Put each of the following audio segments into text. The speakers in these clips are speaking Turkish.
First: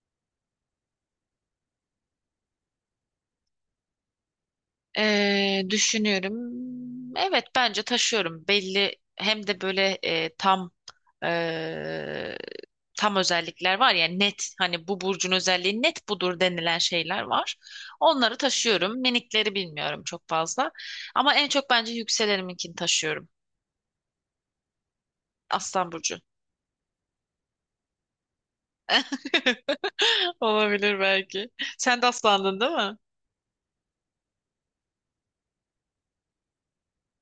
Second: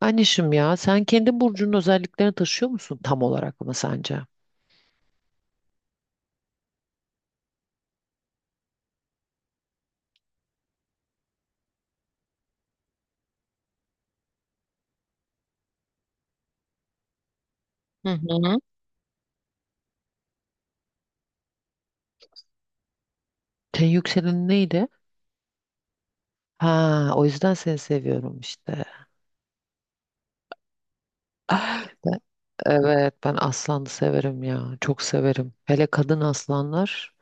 Anişim, ya sen kendi burcunun özelliklerini taşıyor musun, tam olarak mı sence? Düşünüyorum. Evet bence taşıyorum. Belli hem de böyle e, tam özellikler var ya, net, hani bu burcun özelliği net budur denilen şeyler var. Hı Onları hı. taşıyorum. Minikleri bilmiyorum çok fazla. Ama en çok bence yükseleninkini taşıyorum. Senin yükselenin neydi? Aslan burcu. Ha, o yüzden seni seviyorum işte. Olabilir belki. Ah. Sen de aslandın değil mi? Evet, ben aslanı severim ya. Çok severim. Hele kadın aslanlar,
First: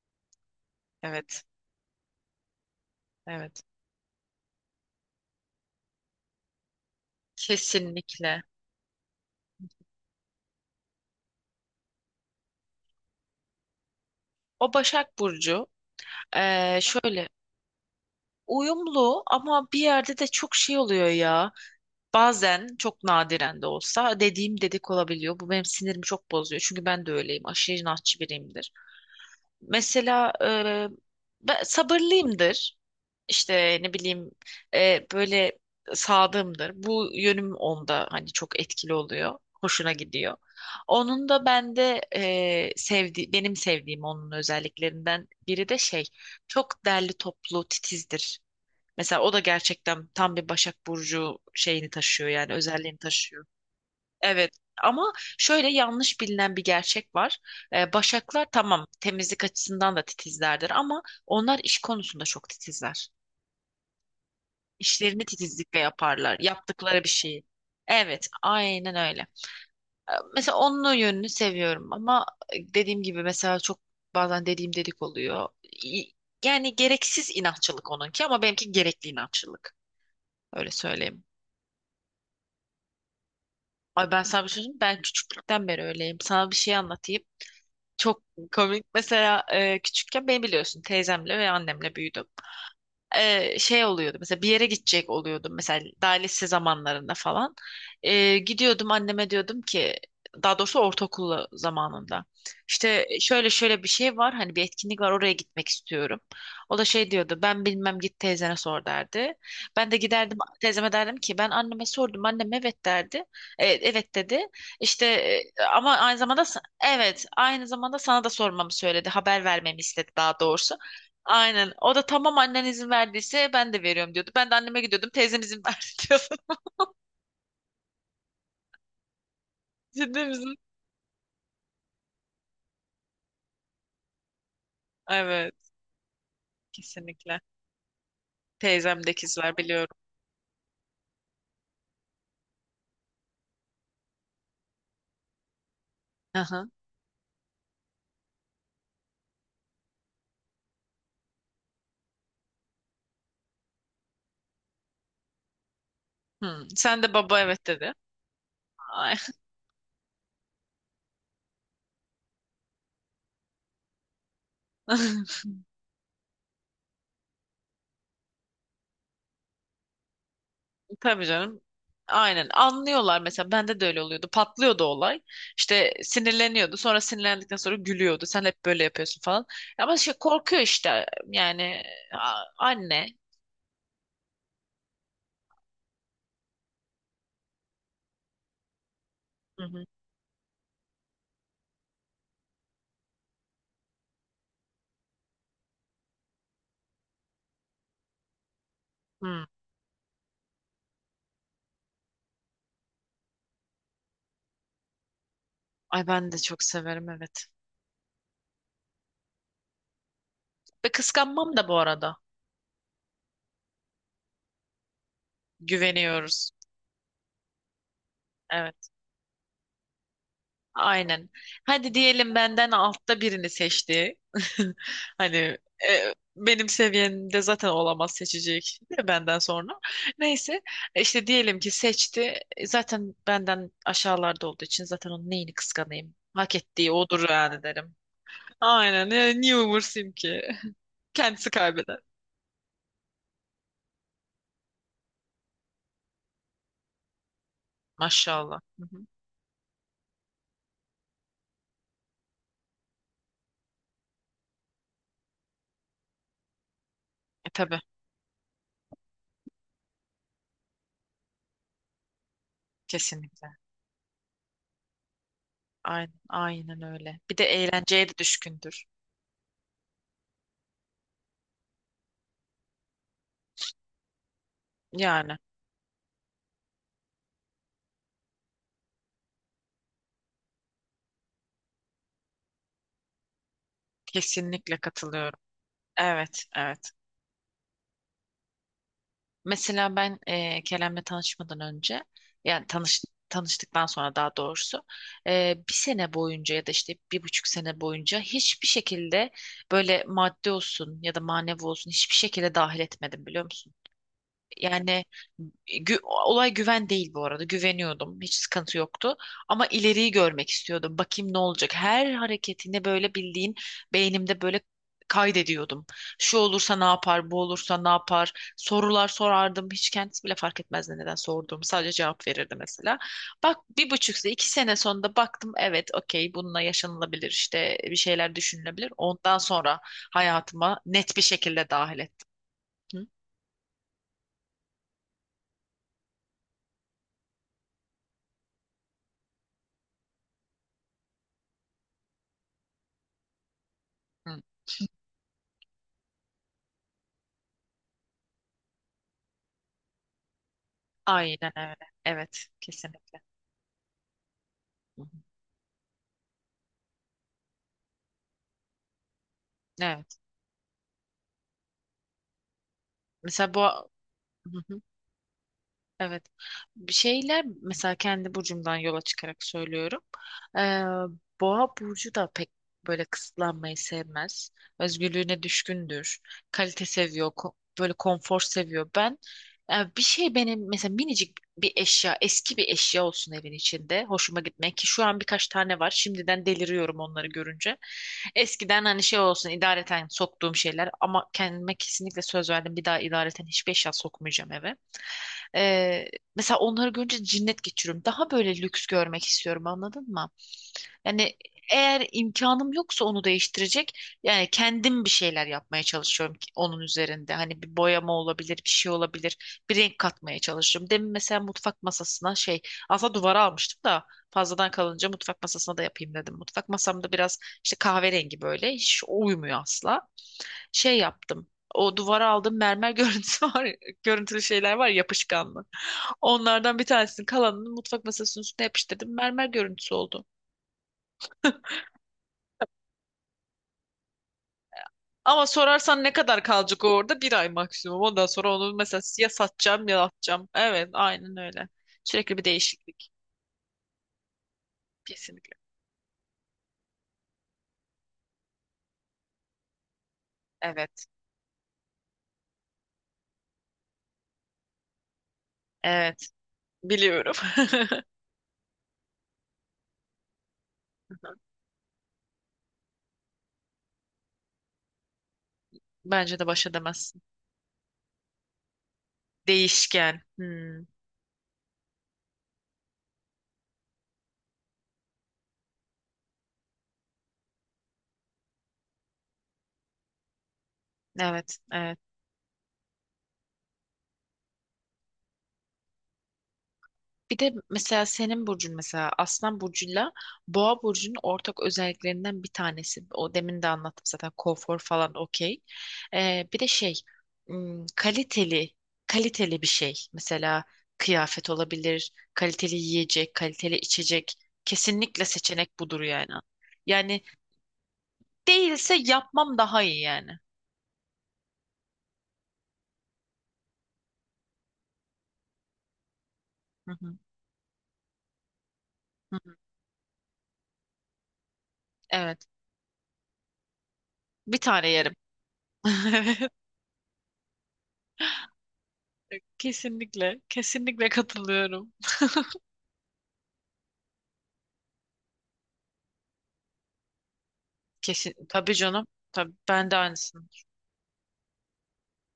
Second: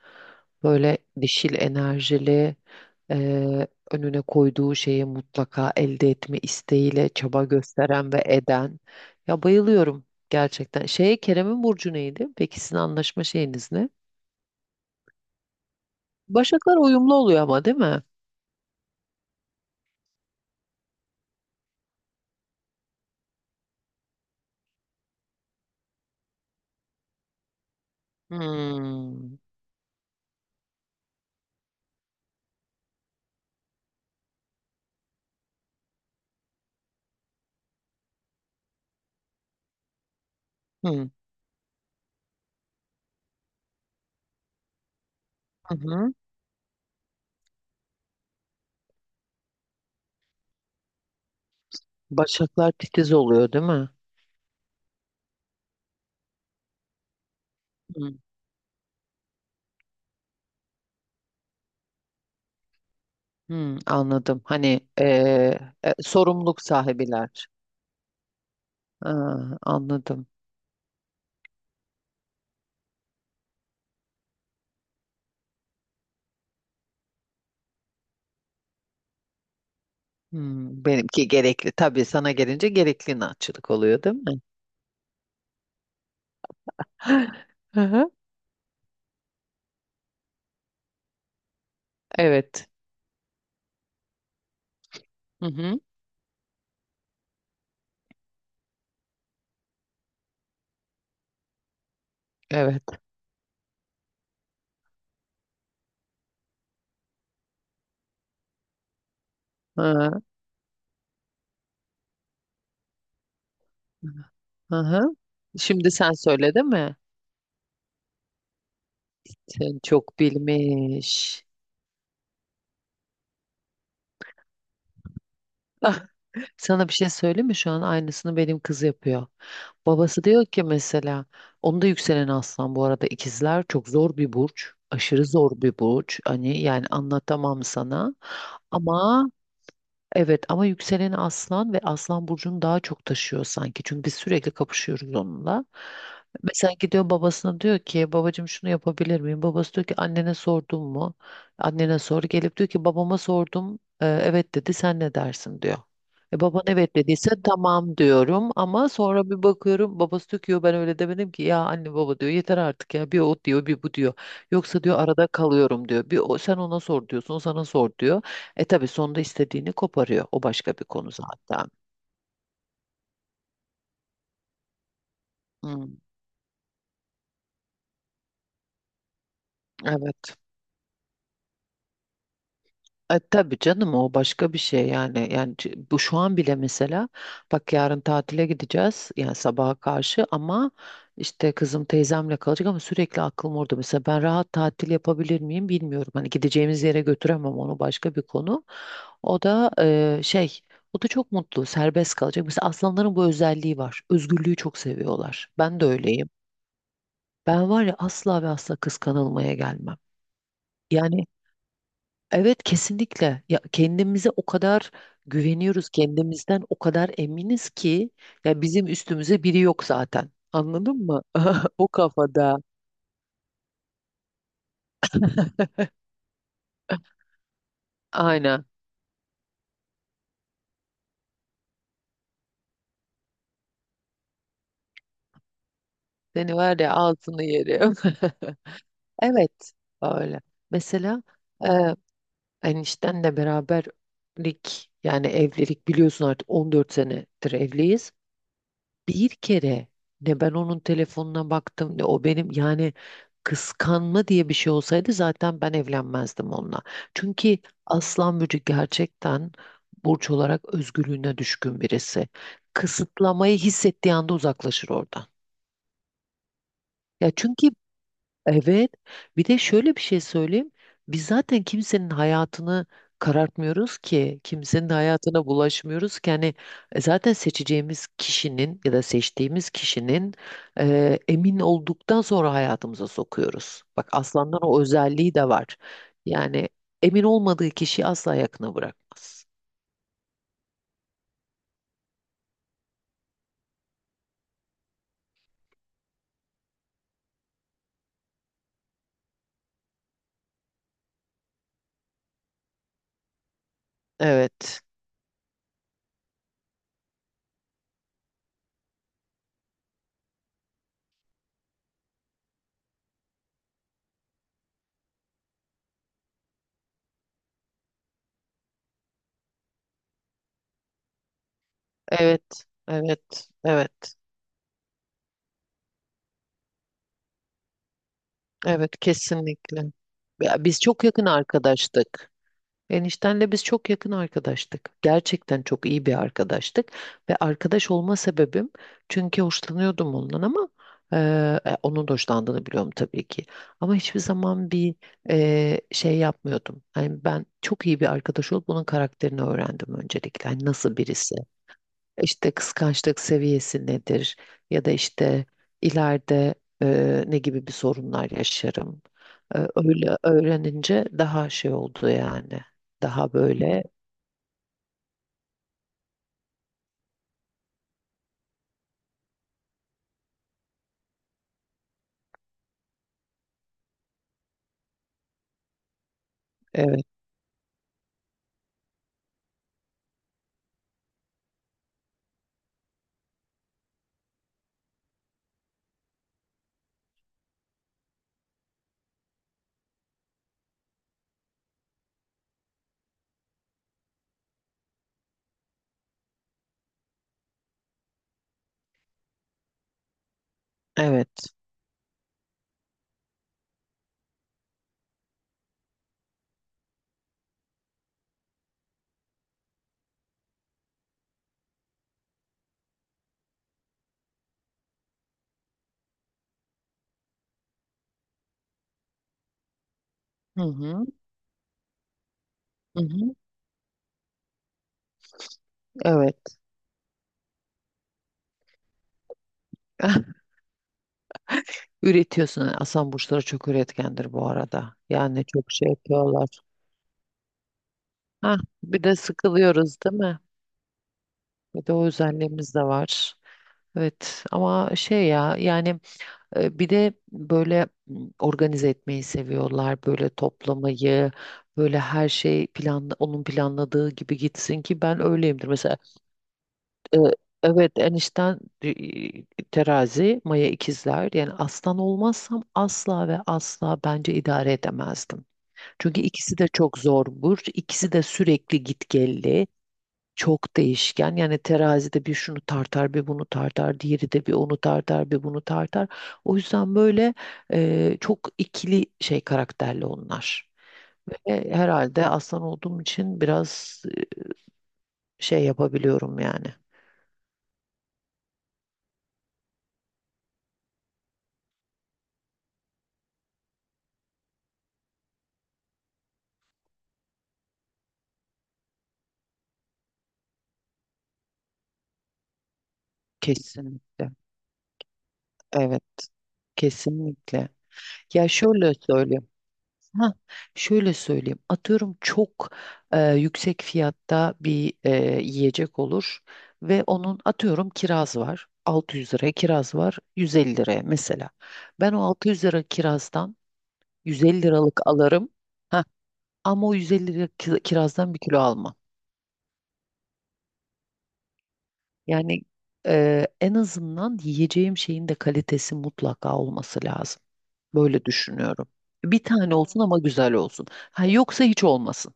böyle Evet. dişil enerjili, Evet. eee, önüne koyduğu şeyi mutlaka elde etme isteğiyle çaba gösteren ve Kesinlikle. eden. Ya bayılıyorum gerçekten. Şey, Kerem'in burcu neydi? Peki sizin anlaşma şeyiniz ne? O Başak Burcu. Başaklar uyumlu Şöyle, oluyor ama, değil mi? uyumlu ama bir yerde de çok şey oluyor ya. Bazen çok nadiren de olsa dediğim dedik olabiliyor. Bu benim sinirimi çok bozuyor. Çünkü ben de öyleyim. Aşırı inatçı biriyimdir. Hmm. Mesela ben sabırlıyımdır. İşte ne bileyim, böyle sadığımdır. Bu yönüm onda hani çok etkili oluyor. Hoşuna gidiyor. Hmm. Onun da bende benim sevdiğim onun özelliklerinden biri Hı de şey, hı. çok derli toplu titizdir. Mesela o da gerçekten tam bir Başak Burcu şeyini taşıyor, yani Başaklar özelliğini titiz taşıyor. oluyor değil mi? Evet, ama şöyle yanlış bilinen bir gerçek var. Hmm. Başaklar, tamam, temizlik açısından da titizlerdir ama onlar iş konusunda çok titizler. Hmm, anladım. Hani İşlerini titizlikle yaparlar. sorumluluk Yaptıkları bir şeyi. sahibiler. Evet, aynen öyle. Aa, anladım. Mesela onun o yönünü seviyorum ama dediğim gibi mesela çok, bazen dediğim dedik oluyor. İ- Yani gereksiz inatçılık onunki ama benimki gerekli inatçılık. Öyle Hmm, söyleyeyim. benimki gerekli. Tabii sana gelince gerekli inatçılık oluyor, Ay, değil ben mi? sana bir şey söyleyeyim mi? Ben küçüklükten beri öyleyim. Sana bir şey anlatayım. Hı hı. Çok komik. Mesela küçükken beni biliyorsun, teyzemle ve annemle büyüdüm. Evet. Şey oluyordu, mesela bir yere gidecek Hı oluyordum, mesela hı, daha lise zamanlarında falan. Gidiyordum anneme diyordum ki, daha doğrusu ortaokul zamanında, evet. işte şöyle şöyle bir şey var, hani bir etkinlik var, oraya gitmek istiyorum. O da şey diyordu, ben bilmem, git teyzene sor, derdi. Ben de Hı giderdim teyzeme, derdim ki ben anneme sordum, annem evet derdi. Evet dedi, hı. Hı. işte, Şimdi ama sen aynı zamanda söyle, değil mi? evet, aynı zamanda sana da sormamı söyledi, haber Sen vermemi istedi çok daha doğrusu. bilmiş. Aynen. O da, tamam annen izin verdiyse ben de veriyorum, diyordu. Ben de anneme gidiyordum. Teyzem izin verdi, Ah, diyordu. sana bir şey söyleyeyim mi? Şu an aynısını benim kız yapıyor. Babası Ciddi diyor misin? ki mesela, onda yükselen aslan. Bu arada ikizler çok zor bir burç. Aşırı zor Evet. bir burç. Hani yani Kesinlikle. anlatamam sana. Teyzemde Ama ikizler, biliyorum. evet, ama yükseleni aslan ve aslan burcunu daha çok taşıyor sanki. Çünkü biz sürekli kapışıyoruz onunla. Aha. Mesela gidiyor babasına, diyor ki babacığım şunu yapabilir miyim? Babası diyor ki annene sordun mu? Annene sor. Gelip diyor ki babama sordum. Evet dedi, sen ne dersin diyor. E, baban Hmm. evet Sen de, dediyse baba evet dedi. tamam diyorum, ama Ay. sonra bir bakıyorum babası diyor ki "Yo, ben öyle demedim ki." Ya anne baba, diyor, yeter artık ya, bir o diyor bir bu diyor. Yoksa diyor arada kalıyorum diyor. Bir o, sen ona sor diyorsun, o sana sor diyor. E tabii sonunda istediğini koparıyor. O başka bir konu Tabii canım. zaten. Aynen, anlıyorlar. Mesela bende de öyle oluyordu, patlıyordu olay. İşte Hmm, sinirleniyordu, sonra sinirlendikten sonra gülüyordu, sen hep böyle yapıyorsun falan. Ama şey, evet. korkuyor işte, yani anne. E tabii canım, o başka bir şey yani. Yani bu şu an bile mesela, bak yarın tatile gideceğiz, yani Hı sabaha hı. karşı, ama işte kızım teyzemle kalacak ama sürekli aklım orada. Mesela ben rahat tatil yapabilir miyim bilmiyorum. Hani gideceğimiz yere götüremem, onu başka bir konu. O Hı. da e, şey o da çok mutlu, serbest kalacak. Mesela aslanların bu özelliği var. Özgürlüğü çok seviyorlar. Ben de Ay öyleyim. ben de çok severim, evet. Ben var ya, asla ve asla kıskanılmaya gelmem. Ve Yani kıskanmam da bu arada. evet, kesinlikle, ya kendimize o kadar güveniyoruz, Güveniyoruz. kendimizden o kadar eminiz ki, ya bizim Evet, üstümüze biri yok zaten. Anladın mı? aynen. O Hadi diyelim kafada. benden altta birini seçti. Hani, benim seviyemde zaten olamaz, Aynen. seçecek de benden sonra. Neyse, işte diyelim ki seçti. Zaten benden aşağılarda olduğu için zaten onun neyini kıskanayım? Seni Hak var ya, ettiği odur, altını yani, yerim. derim. Aynen. Niye Evet, umursayım öyle. ki? Mesela Kendisi e, kaybeder. eniştenle beraberlik, yani evlilik, biliyorsun artık 14 senedir evliyiz. Maşallah. Hı hı. Bir kere ne ben onun telefonuna baktım, ne o benim. Yani kıskanma diye bir şey olsaydı zaten ben evlenmezdim onunla. Çünkü Tabii. Aslan Burcu gerçekten burç olarak özgürlüğüne düşkün birisi. Kesinlikle. Kısıtlamayı hissettiği anda uzaklaşır oradan. Aynen, aynen öyle. Ya Bir de çünkü eğlenceye de düşkündür. evet. Bir de şöyle bir şey söyleyeyim. Biz zaten kimsenin hayatını karartmıyoruz ki, kimsenin Yani. hayatına bulaşmıyoruz ki. Hani zaten seçeceğimiz kişinin ya da seçtiğimiz kişinin, emin olduktan sonra hayatımıza sokuyoruz. Bak aslandan Kesinlikle o özelliği katılıyorum. de var. Evet, Yani evet. emin olmadığı kişiyi asla yakına bırakmaz. Mesela ben Kerem'le tanışmadan önce, yani tanıştıktan sonra daha doğrusu, bir sene boyunca ya da işte bir buçuk sene boyunca hiçbir şekilde, böyle maddi olsun ya da manevi olsun, hiçbir şekilde dahil etmedim, biliyor musun? Evet, Yani olay güven değil bu arada. Güveniyordum. Hiç sıkıntı yoktu. Ama ileriyi görmek istiyordum. Bakayım ne olacak. Her hareketini böyle, bildiğin, beynimde böyle kaydediyordum. Şu olursa ne yapar, bu olursa ne yapar. Sorular sorardım. Hiç kendisi bile fark etmezdi neden sorduğumu. Sadece cevap verirdi evet, mesela. evet, Bak, bir evet, buçuk sene, iki sene sonunda baktım. Evet, okey, bununla yaşanılabilir, işte bir şeyler evet, düşünülebilir. Ondan sonra kesinlikle. Ya biz hayatıma çok net bir yakın şekilde dahil ettim. arkadaştık. Hı? Eniştenle biz çok yakın arkadaştık. Gerçekten çok iyi bir arkadaştık. Ve arkadaş olma sebebim, çünkü hoşlanıyordum ondan, ama e, onun da hoşlandığını biliyorum tabii ki. Ama hiçbir Hı. zaman bir yapmıyordum. Yani ben çok iyi bir arkadaş olup bunun karakterini öğrendim öncelikle. Yani nasıl birisi? Aynen öyle. Evet, İşte kıskançlık kesinlikle. seviyesi nedir, ya da Hı hı. işte ileride ne gibi bir sorunlar yaşarım. E, öyle Evet. öğrenince daha şey oldu yani. Daha Mesela bu. böyle Hı hı. Evet. Bir şeyler mesela kendi burcumdan yola çıkarak söylüyorum. Ee, Boğa burcu da pek böyle kısıtlanmayı sevmez. Özgürlüğüne düşkündür. Kalite evet seviyor. Böyle konfor seviyor. Ben bir şey, benim mesela minicik bir eşya, eski bir eşya olsun evin içinde. Hoşuma gitmek, ki şu an birkaç tane var. Şimdiden deliriyorum onları görünce. Eskiden hani şey olsun, idareten soktuğum şeyler, ama kendime kesinlikle söz verdim. Bir daha idareten hiçbir eşya sokmayacağım eve. Ee, Mesela onları görünce cinnet geçiriyorum. Daha böyle lüks görmek istiyorum, anladın mı? Yani evet. eğer imkanım yoksa onu değiştirecek, yani kendim bir şeyler yapmaya çalışıyorum ki onun üzerinde. Hani bir boyama olabilir, bir şey olabilir. Bir renk katmaya çalışıyorum. Demin mesela mutfak masasına şey, aslında duvara almıştım da fazladan kalınca mutfak masasına da yapayım dedim. Mutfak masamda biraz işte kahverengi, böyle hiç uymuyor asla. Hı Şey hı, yaptım. O duvara aldığım mermer hı hı, görüntüsü var, görüntülü şeyler var, yapışkanlı. evet. Onlardan bir tanesini, kalanını mutfak masasının üstüne yapıştırdım. Mermer görüntüsü oldu. Üretiyorsun. Aslan burçları çok üretkendir bu arada. Yani Ama çok şey sorarsan ne kadar yapıyorlar. kalacak o orada? Bir ay maksimum. Ondan sonra Hah, onu mesela bir de ya satacağım sıkılıyoruz ya değil mi? atacağım. Evet, aynen öyle. Bir de o Sürekli bir özelliğimiz de değişiklik. var. Evet ama şey Kesinlikle. ya yani. E, bir de böyle organize etmeyi seviyorlar, böyle Evet. toplamayı, böyle her şey planla, onun planladığı gibi gitsin ki, ben öyleyimdir. Mesela Evet. e, Biliyorum. evet, enişten terazi, Maya ikizler. Yani aslan olmazsam asla ve asla bence idare edemezdim. Çünkü Bence de ikisi baş de çok edemezsin. zor burç, ikisi de sürekli gitgelli, Değişken. çok Hmm. değişken. Yani terazide bir şunu tartar, bir bunu tartar, diğeri de bir onu tartar, bir bunu tartar. O yüzden böyle çok ikili şey karakterli onlar. Evet. Ve Evet. herhalde aslan olduğum için biraz yapabiliyorum yani. Bir de mesela senin burcun, mesela Aslan burcuyla Boğa burcunun ortak özelliklerinden bir tanesi. O demin de anlattım zaten, konfor falan, okey. Bir de şey, kaliteli, kaliteli bir şey. Mesela kıyafet olabilir, kaliteli yiyecek, kaliteli Kesinlikle. içecek. Kesinlikle seçenek budur Evet, yani. Yani kesinlikle. Ya şöyle değilse söylüyorum. yapmam daha iyi Ha, yani. şöyle söyleyeyim. Atıyorum çok yüksek fiyatta bir yiyecek olur, Hı ve hı, onun atıyorum kiraz var. 600 hı liraya hı. kiraz var, 150 liraya mesela. Ben o Evet. 600 lira kirazdan Bir 150 tane liralık yerim. alırım. Ha, ama o 150 lira kirazdan bir kilo almam. Evet. Kesinlikle. Kesinlikle katılıyorum. Yani en azından yiyeceğim şeyin de kalitesi mutlaka olması lazım. Böyle Kesin, tabii düşünüyorum. canım. Bir Tabii, tane ben de olsun ama aynısını. güzel olsun. Ha, yoksa hiç olmasın.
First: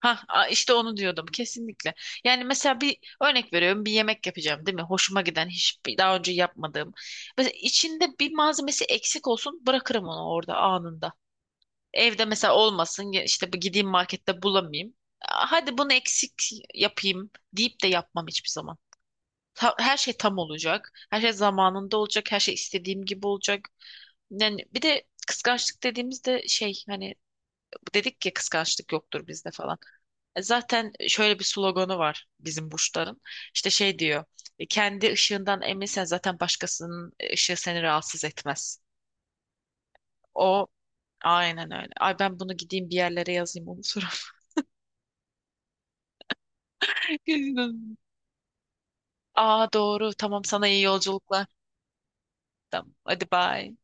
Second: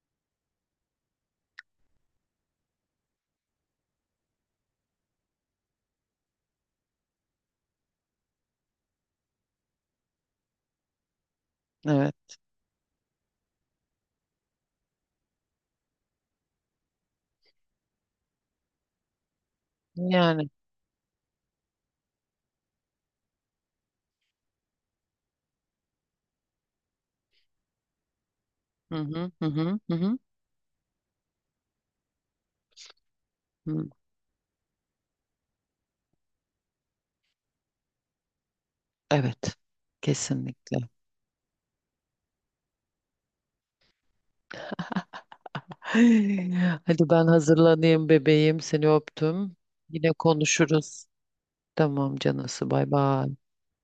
Ha, işte onu diyordum, kesinlikle. Yani mesela bir örnek veriyorum, bir yemek yapacağım değil mi? Hoşuma giden, hiçbir daha önce yapmadığım. Mesela içinde bir malzemesi eksik olsun, bırakırım onu orada anında. Evet. Evde mesela olmasın ya, işte bu, gideyim markette bulamayayım. Aa, hadi bunu eksik yapayım deyip de yapmam hiçbir zaman. Her şey tam Yani. olacak. Her şey zamanında olacak. Her şey istediğim gibi olacak. Yani bir de kıskançlık dediğimizde şey, hani dedik ya, kıskançlık Hı yoktur hı hı bizde hı falan. hı. Hı. Zaten şöyle bir sloganı var bizim burçların. İşte Hı. şey diyor. Kendi ışığından eminsen zaten başkasının ışığı seni rahatsız etmez. Evet. O Kesinlikle. aynen öyle. Ay, ben bunu gideyim bir yerlere yazayım, onu unuturum. Hadi ben hazırlanayım bebeğim. Seni öptüm. Aa, Yine doğru. Tamam, sana iyi konuşuruz. yolculuklar. Tamam canısı. Bay Tamam. Hadi, bay. bye.